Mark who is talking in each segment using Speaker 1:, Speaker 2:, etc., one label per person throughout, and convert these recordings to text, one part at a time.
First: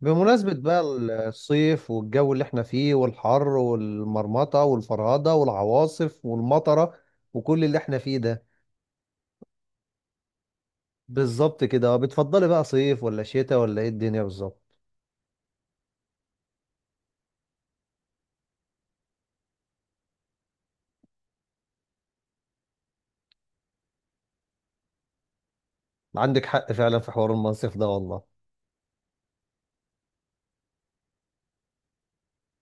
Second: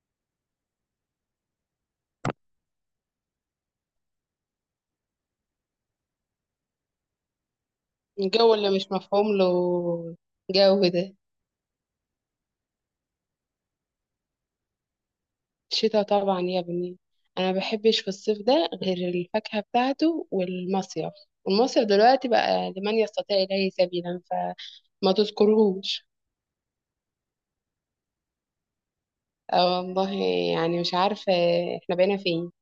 Speaker 1: بمناسبة بقى الصيف والجو اللي احنا فيه والحر والمرمطة والفرهدة والعواصف والمطرة وكل اللي احنا فيه ده.
Speaker 2: الجو اللي مش مفهوم له جو ده.
Speaker 1: بالظبط كده. اه، بتفضلي بقى صيف ولا شتاء ولا ايه الدنيا بالظبط؟
Speaker 2: الشتاء طبعا يا بني، انا ما بحبش في الصيف ده غير الفاكهة بتاعته والمصيف. والمصيف دلوقتي بقى لمن يستطيع اليه سبيلا فما تذكرهوش.
Speaker 1: عندك حق فعلا في حوار المنصف ده والله.
Speaker 2: آه والله. يعني مش عارفة، احنا بقينا فين؟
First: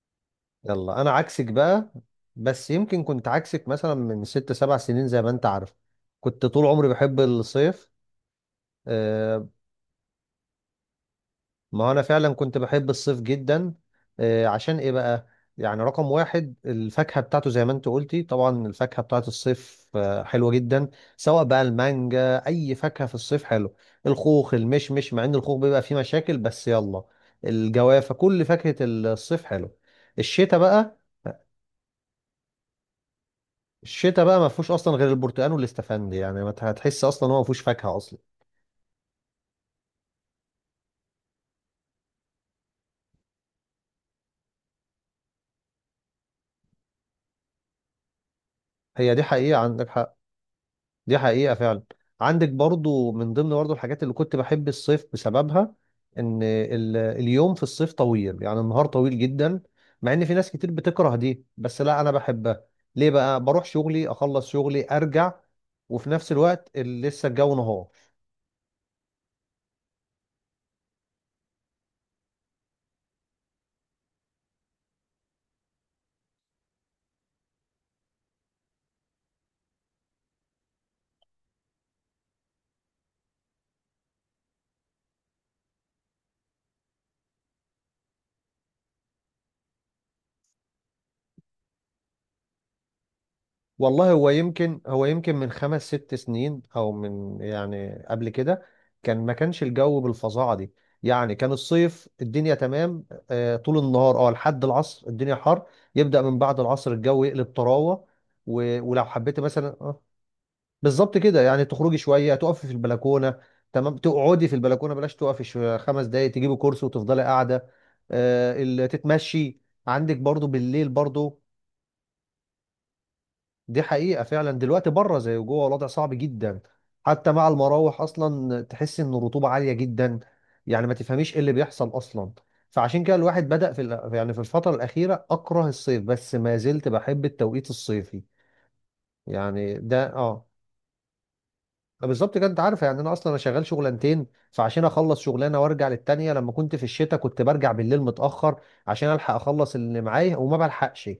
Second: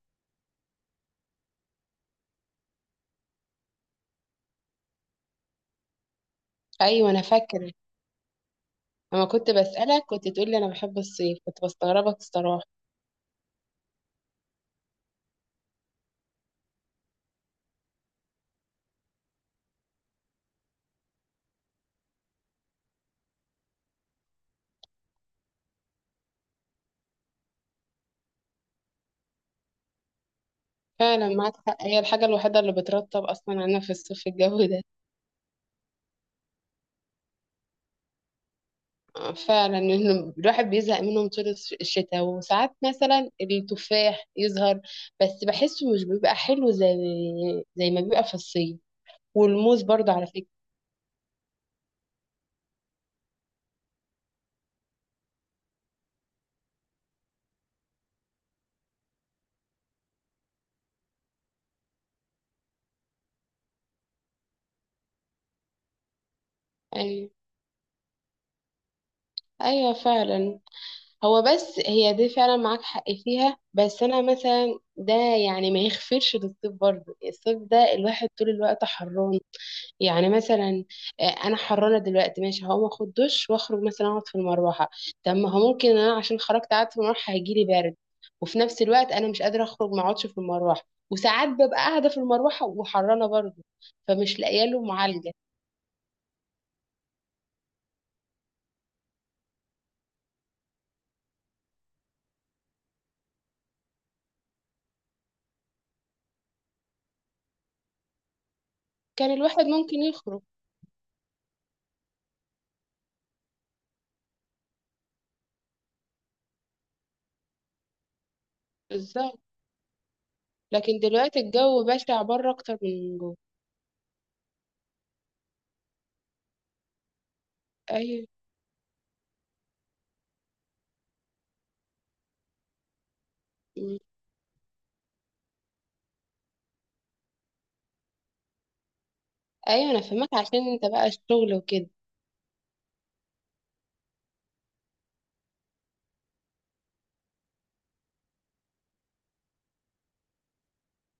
Speaker 1: يلا انا عكسك بقى. بس يمكن كنت عكسك مثلا من ست سبع سنين زي ما انت عارف. كنت طول عمري
Speaker 2: ايوه
Speaker 1: بحب
Speaker 2: انا فاكرة.
Speaker 1: الصيف.
Speaker 2: لما
Speaker 1: آه.
Speaker 2: كنت بسألك كنت تقول لي انا بحب الصيف، كنت
Speaker 1: ما انا
Speaker 2: بستغربك
Speaker 1: فعلا كنت
Speaker 2: الصراحة.
Speaker 1: بحب الصيف جدا. عشان ايه بقى؟ يعني رقم واحد الفاكهة بتاعته زي ما انت قلتي. طبعا الفاكهة بتاعت الصيف حلوة جدا. سواء بقى المانجا، اي فاكهة في الصيف حلو. الخوخ، المشمش، مع ان الخوخ بيبقى فيه مشاكل بس يلا. الجوافة، كل فاكهة الصيف حلو. الشتاء بقى،
Speaker 2: فعلا معاك حق، هي الحاجة الوحيدة اللي بترطب اصلا انا في
Speaker 1: الشتاء
Speaker 2: الصيف
Speaker 1: بقى ما
Speaker 2: الجو
Speaker 1: فيهوش
Speaker 2: ده.
Speaker 1: اصلا غير البرتقال والاستفندي. يعني ما هتحس اصلا، هو ما فيهوش فاكهة اصلا.
Speaker 2: فعلا انه الواحد بيزهق منهم طول الشتاء، وساعات مثلا التفاح يظهر بس بحسه مش بيبقى حلو زي ما بيبقى في الصيف.
Speaker 1: هي دي حقيقة،
Speaker 2: والموز
Speaker 1: عندك
Speaker 2: برضه
Speaker 1: حق.
Speaker 2: على فكرة.
Speaker 1: دي حقيقة فعلا. عندك برضو من ضمن برضو الحاجات اللي كنت بحب الصيف بسببها ان اليوم في الصيف طويل، يعني النهار طويل جدا. مع ان في ناس كتير بتكره دي، بس لا انا بحبها. ليه بقى؟ بروح شغلي اخلص شغلي ارجع وفي نفس الوقت لسه
Speaker 2: ايوه.
Speaker 1: الجو نهار.
Speaker 2: ايوه فعلا. هو بس هي دي فعلا معاك حق فيها، بس انا مثلا ده يعني ما يغفرش للصيف برضه. الصيف ده الواحد طول الوقت حران، يعني مثلا انا حرانه دلوقتي، ماشي هقوم اخد دش واخرج مثلا اقعد في المروحه. طب ما هو ممكن انا عشان خرجت قعدت في المروحه هيجيلي برد، وفي نفس الوقت انا مش قادره اخرج ما اقعدش في المروحه. وساعات ببقى قاعده في المروحه وحرانه برضه،
Speaker 1: والله هو
Speaker 2: فمش لاقيه
Speaker 1: يمكن
Speaker 2: له
Speaker 1: هو
Speaker 2: معالجه.
Speaker 1: يمكن من خمس ست سنين او من يعني قبل كده كان ما كانش الجو بالفظاعه دي. يعني كان الصيف الدنيا تمام. طول النهار لحد العصر الدنيا حر. يبدأ من بعد العصر الجو يقلب طراوه. ولو
Speaker 2: كان
Speaker 1: حبيت
Speaker 2: الواحد
Speaker 1: مثلا
Speaker 2: ممكن يخرج.
Speaker 1: بالظبط كده، يعني تخرجي شويه، تقفي في البلكونه. تمام، تقعدي في البلكونه، بلاش تقفي، خمس دقايق تجيبي كرسي وتفضلي قاعده.
Speaker 2: بالظبط.
Speaker 1: تتمشي. عندك برضو بالليل
Speaker 2: لكن دلوقتي
Speaker 1: برضو.
Speaker 2: الجو بشع بره اكتر من جوه.
Speaker 1: دي حقيقة فعلا. دلوقتي بره زي جوه، الوضع صعب جدا. حتى مع المراوح
Speaker 2: ايوه.
Speaker 1: أصلا تحس إن الرطوبة عالية جدا. يعني ما تفهميش إيه اللي بيحصل أصلا. فعشان كده الواحد بدأ في
Speaker 2: م.
Speaker 1: يعني في الفترة الأخيرة أكره الصيف، بس ما زلت بحب التوقيت الصيفي. يعني
Speaker 2: ايوه انا
Speaker 1: ده
Speaker 2: فهمك عشان انت بقى الشغل وكده.
Speaker 1: بالظبط كده. أنت عارف، يعني أنا أصلا أنا شغال شغلانتين. فعشان أخلص شغلانة وأرجع للتانية لما كنت في الشتاء كنت برجع بالليل متأخر عشان ألحق أخلص اللي معايا وما بلحقش.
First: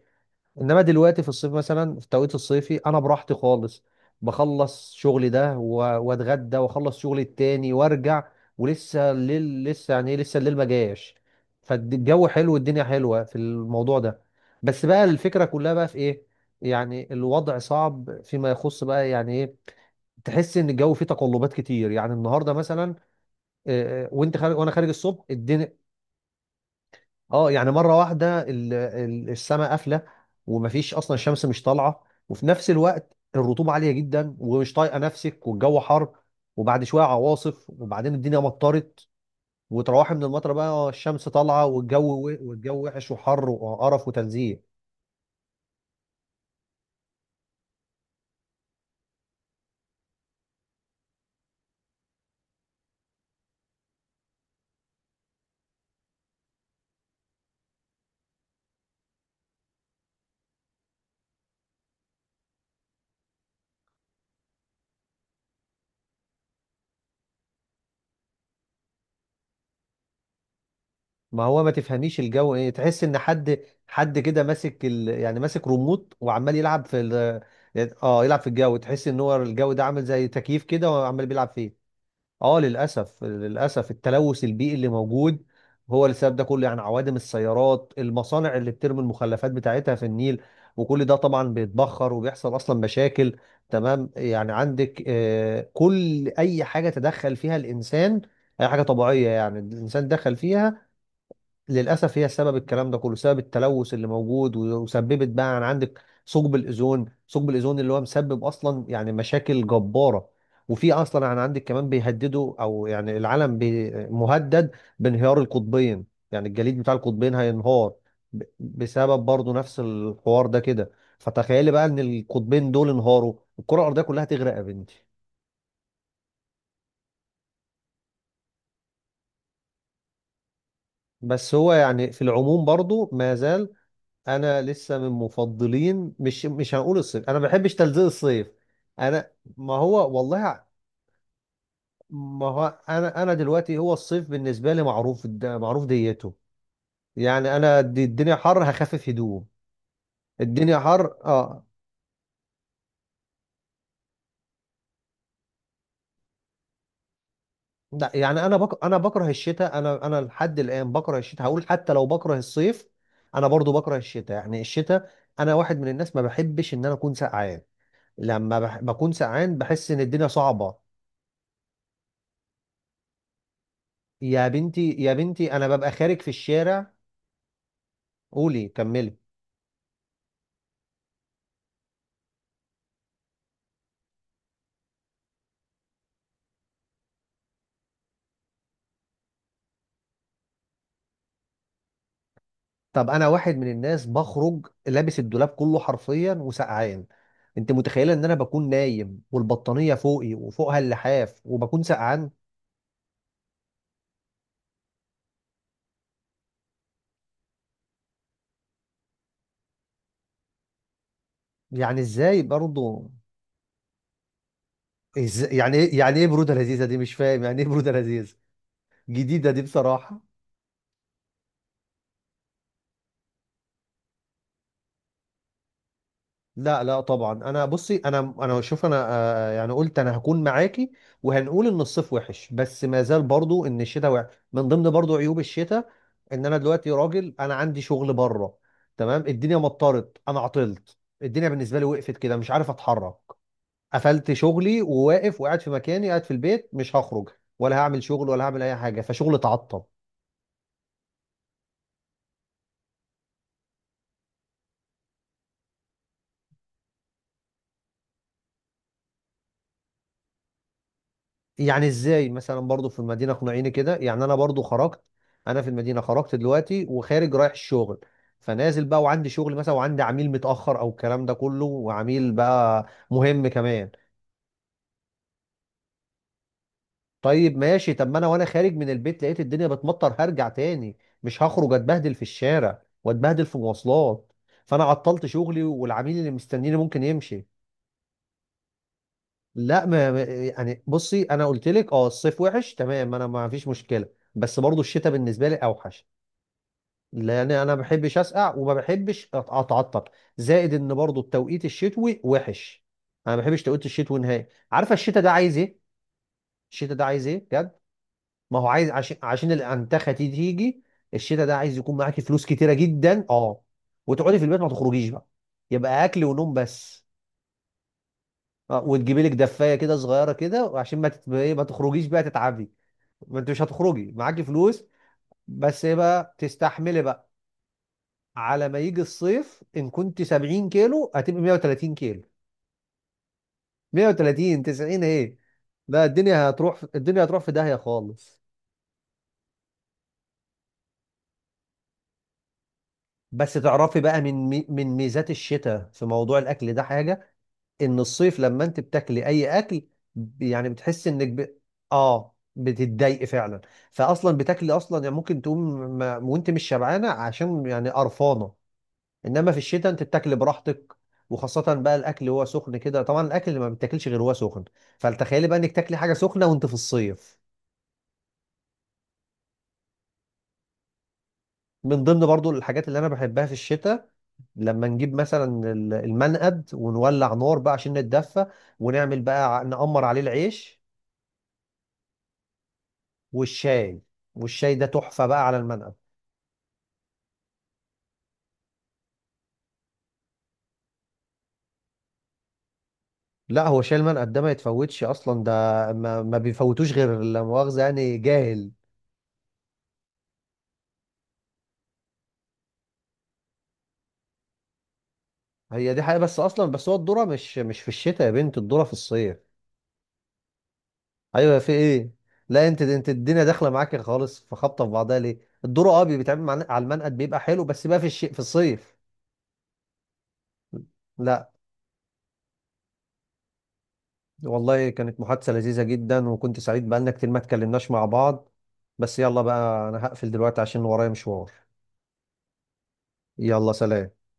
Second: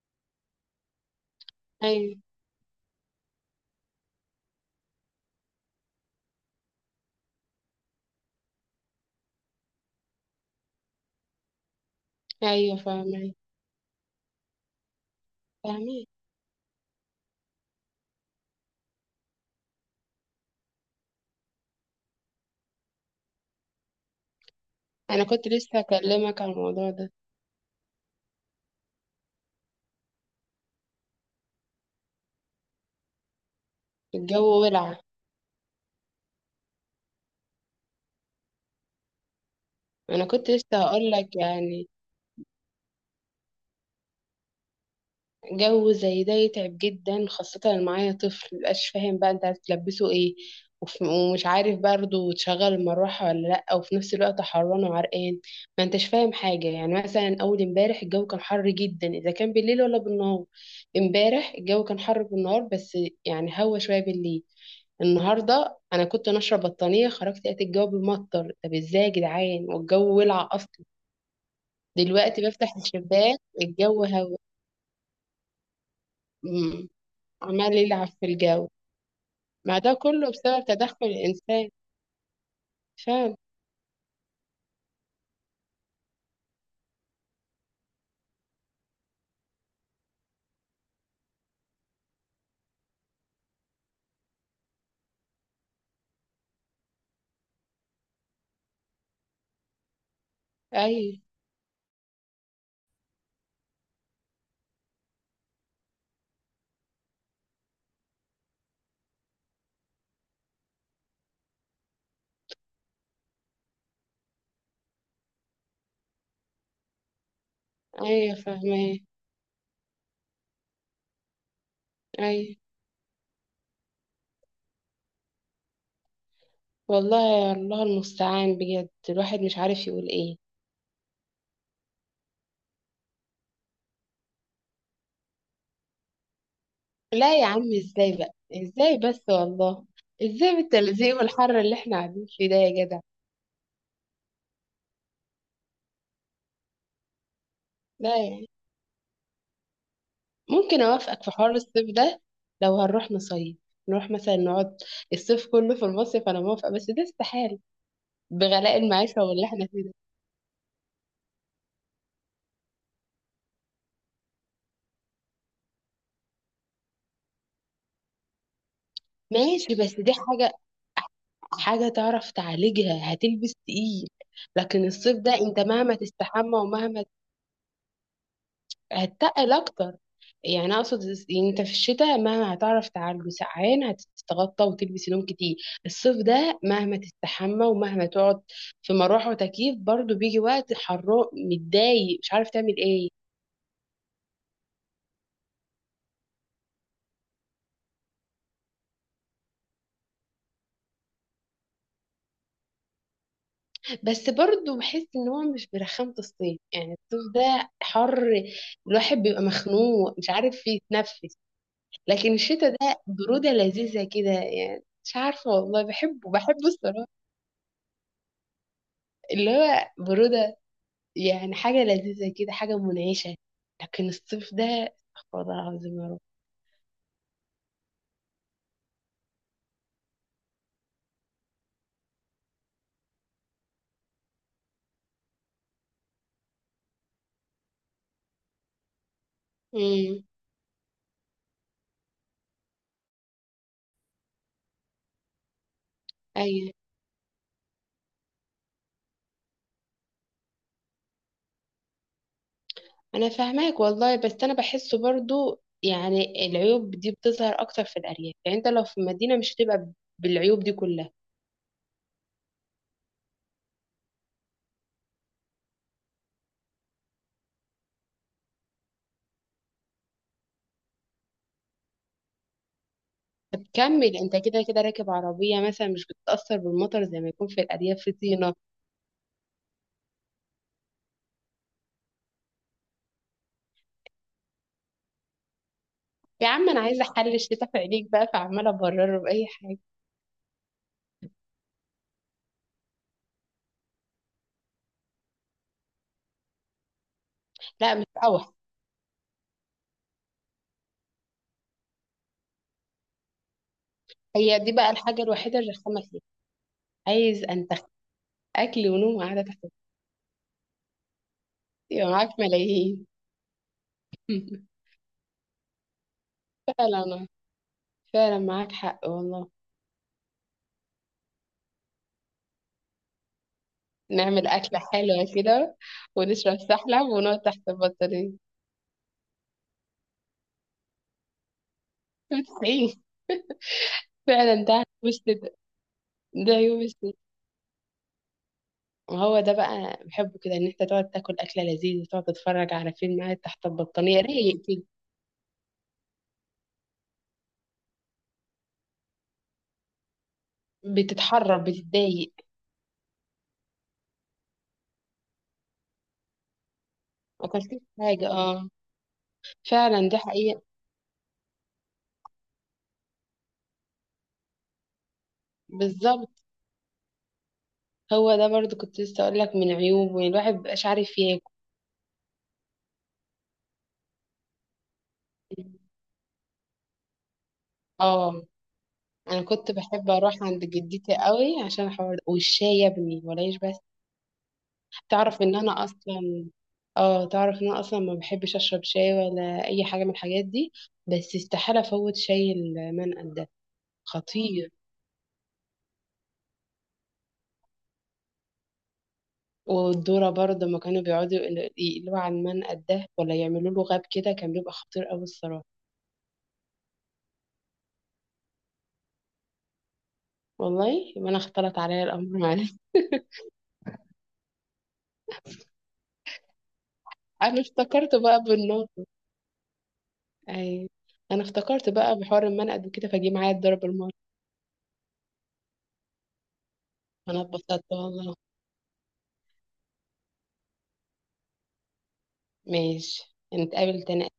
Speaker 1: انما دلوقتي في الصيف مثلا في
Speaker 2: ايوه.
Speaker 1: التوقيت الصيفي انا براحتي خالص. بخلص شغلي ده واتغدى واخلص شغلي التاني وارجع، ولسه الليل، لسه يعني ايه، لسه الليل ما جاش. فالجو حلو
Speaker 2: ايوه
Speaker 1: والدنيا حلوه
Speaker 2: فاهمه.
Speaker 1: في الموضوع ده. بس بقى الفكره كلها بقى في
Speaker 2: فاهمه.
Speaker 1: ايه؟ يعني الوضع صعب فيما يخص بقى يعني ايه. تحس ان الجو فيه تقلبات كتير. يعني النهارده مثلا، وانت خارج وانا خارج الصبح
Speaker 2: انا كنت
Speaker 1: الدنيا
Speaker 2: لسه هكلمك عن الموضوع ده.
Speaker 1: اه يعني مره واحده السماء قافله، ومفيش اصلا، الشمس مش طالعه، وفي نفس الوقت الرطوبه عاليه جدا
Speaker 2: الجو
Speaker 1: ومش طايقه
Speaker 2: ولع.
Speaker 1: نفسك والجو حر. وبعد شويه عواصف وبعدين الدنيا مطرت. وتروحي من
Speaker 2: انا كنت
Speaker 1: المطره
Speaker 2: لسه
Speaker 1: بقى
Speaker 2: هقول
Speaker 1: الشمس
Speaker 2: لك،
Speaker 1: طالعه،
Speaker 2: يعني
Speaker 1: والجو والجو وحش وحر وقرف وتنزيه.
Speaker 2: جو زي ده يتعب جدا، خاصة لو معايا طفل مبقاش فاهم بقى انت هتلبسه ايه. ومش عارف برضه تشغل المروحة ولا لأ، وفي نفس الوقت حران وعرقان. ما انتش فاهم حاجة. يعني مثلا أول امبارح الجو كان حر جدا، إذا كان بالليل ولا بالنهار. امبارح الجو كان حر بالنهار بس، يعني هوا شوية بالليل. النهاردة أنا كنت ناشرة بطانية، خرجت لقيت الجو بيمطر. طب ازاي يا جدعان والجو ولع أصلا؟
Speaker 1: ما هو ما تفهميش
Speaker 2: دلوقتي
Speaker 1: الجو ايه.
Speaker 2: بفتح
Speaker 1: تحس ان
Speaker 2: الشباك
Speaker 1: حد،
Speaker 2: الجو
Speaker 1: حد
Speaker 2: هوا.
Speaker 1: كده ماسك يعني ماسك ريموت وعمال يلعب
Speaker 2: مم.
Speaker 1: في
Speaker 2: عمال يلعب
Speaker 1: اه
Speaker 2: في
Speaker 1: يلعب في
Speaker 2: الجو.
Speaker 1: الجو. تحس ان هو الجو
Speaker 2: مع
Speaker 1: ده
Speaker 2: ده
Speaker 1: عامل زي
Speaker 2: كله
Speaker 1: تكييف
Speaker 2: بسبب
Speaker 1: كده
Speaker 2: تدخل
Speaker 1: وعمال بيلعب
Speaker 2: الإنسان.
Speaker 1: فيه. اه للاسف
Speaker 2: فاهم.
Speaker 1: للاسف التلوث البيئي اللي موجود هو اللي السبب ده كله. يعني عوادم السيارات، المصانع اللي بترمي المخلفات بتاعتها في النيل، وكل ده طبعا بيتبخر وبيحصل اصلا مشاكل. تمام، يعني عندك كل اي حاجه تدخل فيها الانسان، اي حاجه طبيعيه يعني الانسان دخل فيها
Speaker 2: أي.
Speaker 1: للأسف، هي سبب الكلام ده كله، سبب التلوث اللي موجود. وسببت بقى عن عندك ثقب الأوزون اللي هو مسبب أصلا يعني مشاكل جبارة. وفي أصلا عن عندك كمان بيهددوا، أو يعني العالم مهدد بانهيار القطبين. يعني الجليد بتاع القطبين هينهار
Speaker 2: أي فاهمة.
Speaker 1: بسبب برضو نفس الحوار ده كده. فتخيلي بقى إن
Speaker 2: أي
Speaker 1: القطبين دول انهاروا الكرة الأرضية كلها تغرق يا بنتي.
Speaker 2: والله. يا الله المستعان، بجد الواحد مش عارف يقول إيه.
Speaker 1: بس هو يعني في العموم برضو ما زال انا لسه من مفضلين. مش هنقول الصيف،
Speaker 2: لا
Speaker 1: انا
Speaker 2: يا
Speaker 1: ما
Speaker 2: عم،
Speaker 1: بحبش تلزيق
Speaker 2: إزاي بقى؟
Speaker 1: الصيف.
Speaker 2: إزاي بس
Speaker 1: انا. ما
Speaker 2: والله؟
Speaker 1: هو والله
Speaker 2: إزاي
Speaker 1: ع-
Speaker 2: بالتلزيق والحر اللي إحنا قاعدين
Speaker 1: ما
Speaker 2: فيه ده
Speaker 1: هو
Speaker 2: يا جدع؟
Speaker 1: انا دلوقتي هو الصيف بالنسبه لي معروف معروف ديته. يعني انا، دي
Speaker 2: لا
Speaker 1: الدنيا
Speaker 2: يعني
Speaker 1: حر هخفف هدوم. الدنيا
Speaker 2: ممكن
Speaker 1: حر
Speaker 2: أوافقك في حوار
Speaker 1: اه
Speaker 2: الصيف ده لو هنروح نصيف، نروح مثلا نقعد الصيف كله في المصيف، أنا موافقة، بس ده استحالة
Speaker 1: لا يعني، انا
Speaker 2: بغلاء
Speaker 1: انا
Speaker 2: المعيشة
Speaker 1: بكره
Speaker 2: واللي احنا
Speaker 1: الشتاء.
Speaker 2: فيه ده.
Speaker 1: انا لحد الان بكره الشتاء، هقول حتى لو بكره الصيف انا برضو بكره الشتاء. يعني الشتاء، انا واحد من الناس ما بحبش ان انا اكون سقعان. لما بكون سقعان
Speaker 2: ماشي
Speaker 1: بحس
Speaker 2: بس
Speaker 1: ان
Speaker 2: دي
Speaker 1: الدنيا
Speaker 2: حاجة،
Speaker 1: صعبه.
Speaker 2: حاجة تعرف تعالجها، هتلبس تقيل.
Speaker 1: يا
Speaker 2: لكن
Speaker 1: بنتي يا
Speaker 2: الصيف ده
Speaker 1: بنتي،
Speaker 2: انت
Speaker 1: انا ببقى
Speaker 2: مهما
Speaker 1: خارج في
Speaker 2: تستحمى
Speaker 1: الشارع.
Speaker 2: ومهما،
Speaker 1: قولي، كملي.
Speaker 2: هتتقل اكتر. يعني اقصد يعني انت في الشتاء مهما هتعرف تعالجه سقعان، هتتغطى وتلبس هدوم كتير. الصيف ده مهما تستحمى ومهما تقعد في مروحة وتكييف، برضو بيجي وقت حرام متضايق مش عارف تعمل ايه.
Speaker 1: طب انا واحد من الناس بخرج لابس الدولاب كله حرفيا وسقعان. انت متخيله ان انا بكون نايم والبطانيه فوقي وفوقها اللحاف وبكون سقعان.
Speaker 2: بس برضه بحس ان هو مش برخامة الصيف، يعني الصيف ده حر، الواحد بيبقى مخنوق مش عارف يتنفس.
Speaker 1: يعني
Speaker 2: لكن
Speaker 1: ازاي
Speaker 2: الشتاء ده
Speaker 1: برضو؟
Speaker 2: برودة لذيذة كده، يعني مش عارفة
Speaker 1: يعني
Speaker 2: والله
Speaker 1: ايه، يعني ايه
Speaker 2: بحبه،
Speaker 1: بروده
Speaker 2: بحبه
Speaker 1: لذيذه دي؟
Speaker 2: الصراحة.
Speaker 1: مش فاهم يعني ايه بروده لذيذه
Speaker 2: اللي
Speaker 1: جديده دي
Speaker 2: هو
Speaker 1: بصراحه.
Speaker 2: برودة، يعني حاجة لذيذة كده، حاجة منعشة. لكن الصيف ده استغفر الله العظيم يا رب.
Speaker 1: لا لا طبعا، انا بصي، انا شوف، انا يعني قلت انا هكون معاكي وهنقول ان الصيف وحش، بس ما زال برضو ان الشتاء وحش. من ضمن برضو عيوب الشتاء ان انا دلوقتي راجل انا عندي شغل بره. تمام، الدنيا مطرت،
Speaker 2: امم.
Speaker 1: انا عطلت. الدنيا بالنسبه لي وقفت كده، مش عارف اتحرك. قفلت شغلي وواقف وقاعد في مكاني، قاعد في البيت
Speaker 2: ايوه
Speaker 1: مش هخرج ولا هعمل شغل ولا هعمل اي حاجه، فشغل اتعطل.
Speaker 2: انا فاهماك والله، بس انا بحسه برضو يعني العيوب دي بتظهر اكتر في الارياف، يعني انت لو في المدينة مش هتبقى بالعيوب دي كلها.
Speaker 1: يعني ازاي مثلا برضو في المدينه؟ اقنعيني كده. يعني انا برضو خرجت، انا في المدينه خرجت دلوقتي وخارج رايح الشغل، فنازل بقى وعندي شغل مثلا وعندي عميل متاخر او الكلام ده كله، وعميل بقى مهم
Speaker 2: طب
Speaker 1: كمان.
Speaker 2: كمل انت، كده كده راكب عربية مثلا مش بتتأثر بالمطر زي ما يكون
Speaker 1: طيب
Speaker 2: في
Speaker 1: ماشي،
Speaker 2: الأرياف
Speaker 1: طب
Speaker 2: في
Speaker 1: ما انا وانا
Speaker 2: طينة.
Speaker 1: خارج من البيت لقيت الدنيا بتمطر هرجع تاني، مش هخرج اتبهدل في الشارع واتبهدل في مواصلات. فانا عطلت شغلي والعميل اللي
Speaker 2: يا عم
Speaker 1: مستنيني
Speaker 2: أنا
Speaker 1: ممكن
Speaker 2: عايزة أحل
Speaker 1: يمشي.
Speaker 2: الشتاء في عينيك بقى، فعمالة أبرره بأي حاجة.
Speaker 1: لا يعني بصي، انا قلت لك الصيف وحش تمام انا ما فيش مشكله. بس برضو الشتاء بالنسبه لي اوحش، لان انا ما
Speaker 2: لا مش
Speaker 1: بحبش
Speaker 2: أوح.
Speaker 1: اسقع وما بحبش اتعطل. زائد ان برضو التوقيت الشتوي وحش. انا ما بحبش توقيت الشتوي نهائي.
Speaker 2: هي دي بقى
Speaker 1: عارفه الشتاء
Speaker 2: الحاجة
Speaker 1: ده عايز
Speaker 2: الوحيدة
Speaker 1: ايه؟
Speaker 2: الرخامة فيها.
Speaker 1: الشتاء ده عايز ايه
Speaker 2: عايز
Speaker 1: بجد؟
Speaker 2: أنتخ.
Speaker 1: ما هو
Speaker 2: أكل
Speaker 1: عايز،
Speaker 2: ونوم
Speaker 1: عشان
Speaker 2: وقاعدة
Speaker 1: عشان
Speaker 2: تحت
Speaker 1: الانتخه دي تيجي. الشتاء ده عايز يكون
Speaker 2: الكرسي،
Speaker 1: معاكي
Speaker 2: معاك
Speaker 1: فلوس كتيره
Speaker 2: ملايين.
Speaker 1: جدا اه وتقعدي في البيت ما تخرجيش بقى. يبقى اكل ونوم
Speaker 2: فعلا
Speaker 1: بس.
Speaker 2: آه. فعلا معاك حق
Speaker 1: وتجيبي لك
Speaker 2: والله.
Speaker 1: دفايه كده صغيره كده، وعشان ما تت... إيه، ما تخرجيش بقى تتعبي، ما انت مش هتخرجي معاكي
Speaker 2: نعمل أكلة
Speaker 1: فلوس.
Speaker 2: حلوة كده،
Speaker 1: بس ايه بقى،
Speaker 2: ونشرب
Speaker 1: تستحملي
Speaker 2: سحلب
Speaker 1: بقى
Speaker 2: ونقعد تحت البطانية.
Speaker 1: على ما يجي الصيف ان كنت 70 كيلو هتبقى 130 كيلو.
Speaker 2: 90.
Speaker 1: 130،
Speaker 2: فعلا ده
Speaker 1: 90
Speaker 2: مش ده.
Speaker 1: ايه؟ لا الدنيا
Speaker 2: ده يوم
Speaker 1: هتروح
Speaker 2: الشتاء.
Speaker 1: الدنيا هتروح في داهية خالص.
Speaker 2: هو ده بقى بحبه كده، ان انت تقعد تاكل اكله لذيذه وتقعد تتفرج على فيلم قاعد
Speaker 1: بس
Speaker 2: تحت
Speaker 1: تعرفي بقى
Speaker 2: البطانيه
Speaker 1: من
Speaker 2: رايق كده.
Speaker 1: من ميزات الشتاء في موضوع الاكل ده حاجة: ان الصيف لما انت بتاكلي اي اكل يعني بتحس انك
Speaker 2: بتتحرك بتتضايق.
Speaker 1: اه بتتضايقي فعلا. فاصلا بتاكلي اصلا، يعني ممكن تقوم ما... وانت مش شبعانة،
Speaker 2: ما
Speaker 1: عشان
Speaker 2: اكلتش
Speaker 1: يعني
Speaker 2: حاجه
Speaker 1: قرفانة.
Speaker 2: اه.
Speaker 1: انما في الشتاء انت
Speaker 2: فعلا دي
Speaker 1: بتاكل
Speaker 2: حقيقه.
Speaker 1: براحتك، وخاصة بقى الاكل هو سخن كده. طبعا الاكل اللي ما بتاكلش غير هو سخن، فتخيلي بقى انك تاكلي حاجة
Speaker 2: بالظبط.
Speaker 1: سخنة وانت في الصيف.
Speaker 2: هو ده برضو كنت لسه اقول لك من عيوبه، يعني الواحد مبيبقاش عارف ياكل.
Speaker 1: من ضمن برضو الحاجات اللي انا بحبها في الشتاء لما نجيب مثلا المنقد ونولع نار بقى عشان
Speaker 2: اه.
Speaker 1: نتدفى، ونعمل
Speaker 2: انا
Speaker 1: بقى
Speaker 2: كنت
Speaker 1: نقمر
Speaker 2: بحب
Speaker 1: عليه
Speaker 2: اروح عند
Speaker 1: العيش
Speaker 2: جدتي قوي عشان الحوار ده، والشاي يا ابني ولا ايش بس.
Speaker 1: والشاي. والشاي ده تحفة
Speaker 2: تعرف
Speaker 1: بقى على
Speaker 2: ان انا
Speaker 1: المنقد.
Speaker 2: اصلا، اه تعرف ان انا اصلا ما بحبش اشرب شاي ولا اي حاجه من الحاجات دي، بس استحاله افوت شاي المنقل ده.
Speaker 1: لا هو شاي المنقد ده ما
Speaker 2: خطير.
Speaker 1: يتفوتش اصلا ده. ما بيفوتوش غير لا مؤاخذة يعني جاهل.
Speaker 2: والدورة برضه لما كانوا بيقعدوا يقلوا على المنقد ده ولا يعملوا له غاب كده، كان بيبقى خطير قوي الصراحة.
Speaker 1: هي دي حقيقة، بس اصلا، بس هو الذرة مش في الشتاء يا بنت، الذرة في الصيف.
Speaker 2: والله يبقى انا
Speaker 1: ايوه، في
Speaker 2: اختلط عليا
Speaker 1: ايه؟
Speaker 2: الامر.
Speaker 1: لا
Speaker 2: معلش
Speaker 1: انت الدنيا داخله معاك خالص، في خبطه في بعضها. ليه الدور بيتعمل على المنقد بيبقى
Speaker 2: انا
Speaker 1: حلو، بس بقى في
Speaker 2: افتكرت
Speaker 1: الشيء في
Speaker 2: بقى بالنار.
Speaker 1: الصيف.
Speaker 2: اي. انا
Speaker 1: لا.
Speaker 2: افتكرت بقى بحوار المنقد وكده، فجه معايا الضرب المرة.
Speaker 1: والله كانت محادثه لذيذه جدا، وكنت سعيد بقالنا كتير ما
Speaker 2: انا اتبسطت
Speaker 1: اتكلمناش مع
Speaker 2: والله.
Speaker 1: بعض. بس يلا بقى، انا هقفل دلوقتي عشان ورايا مشوار.
Speaker 2: ماشي.
Speaker 1: يلا
Speaker 2: نتقابل
Speaker 1: سلام.
Speaker 2: تاني.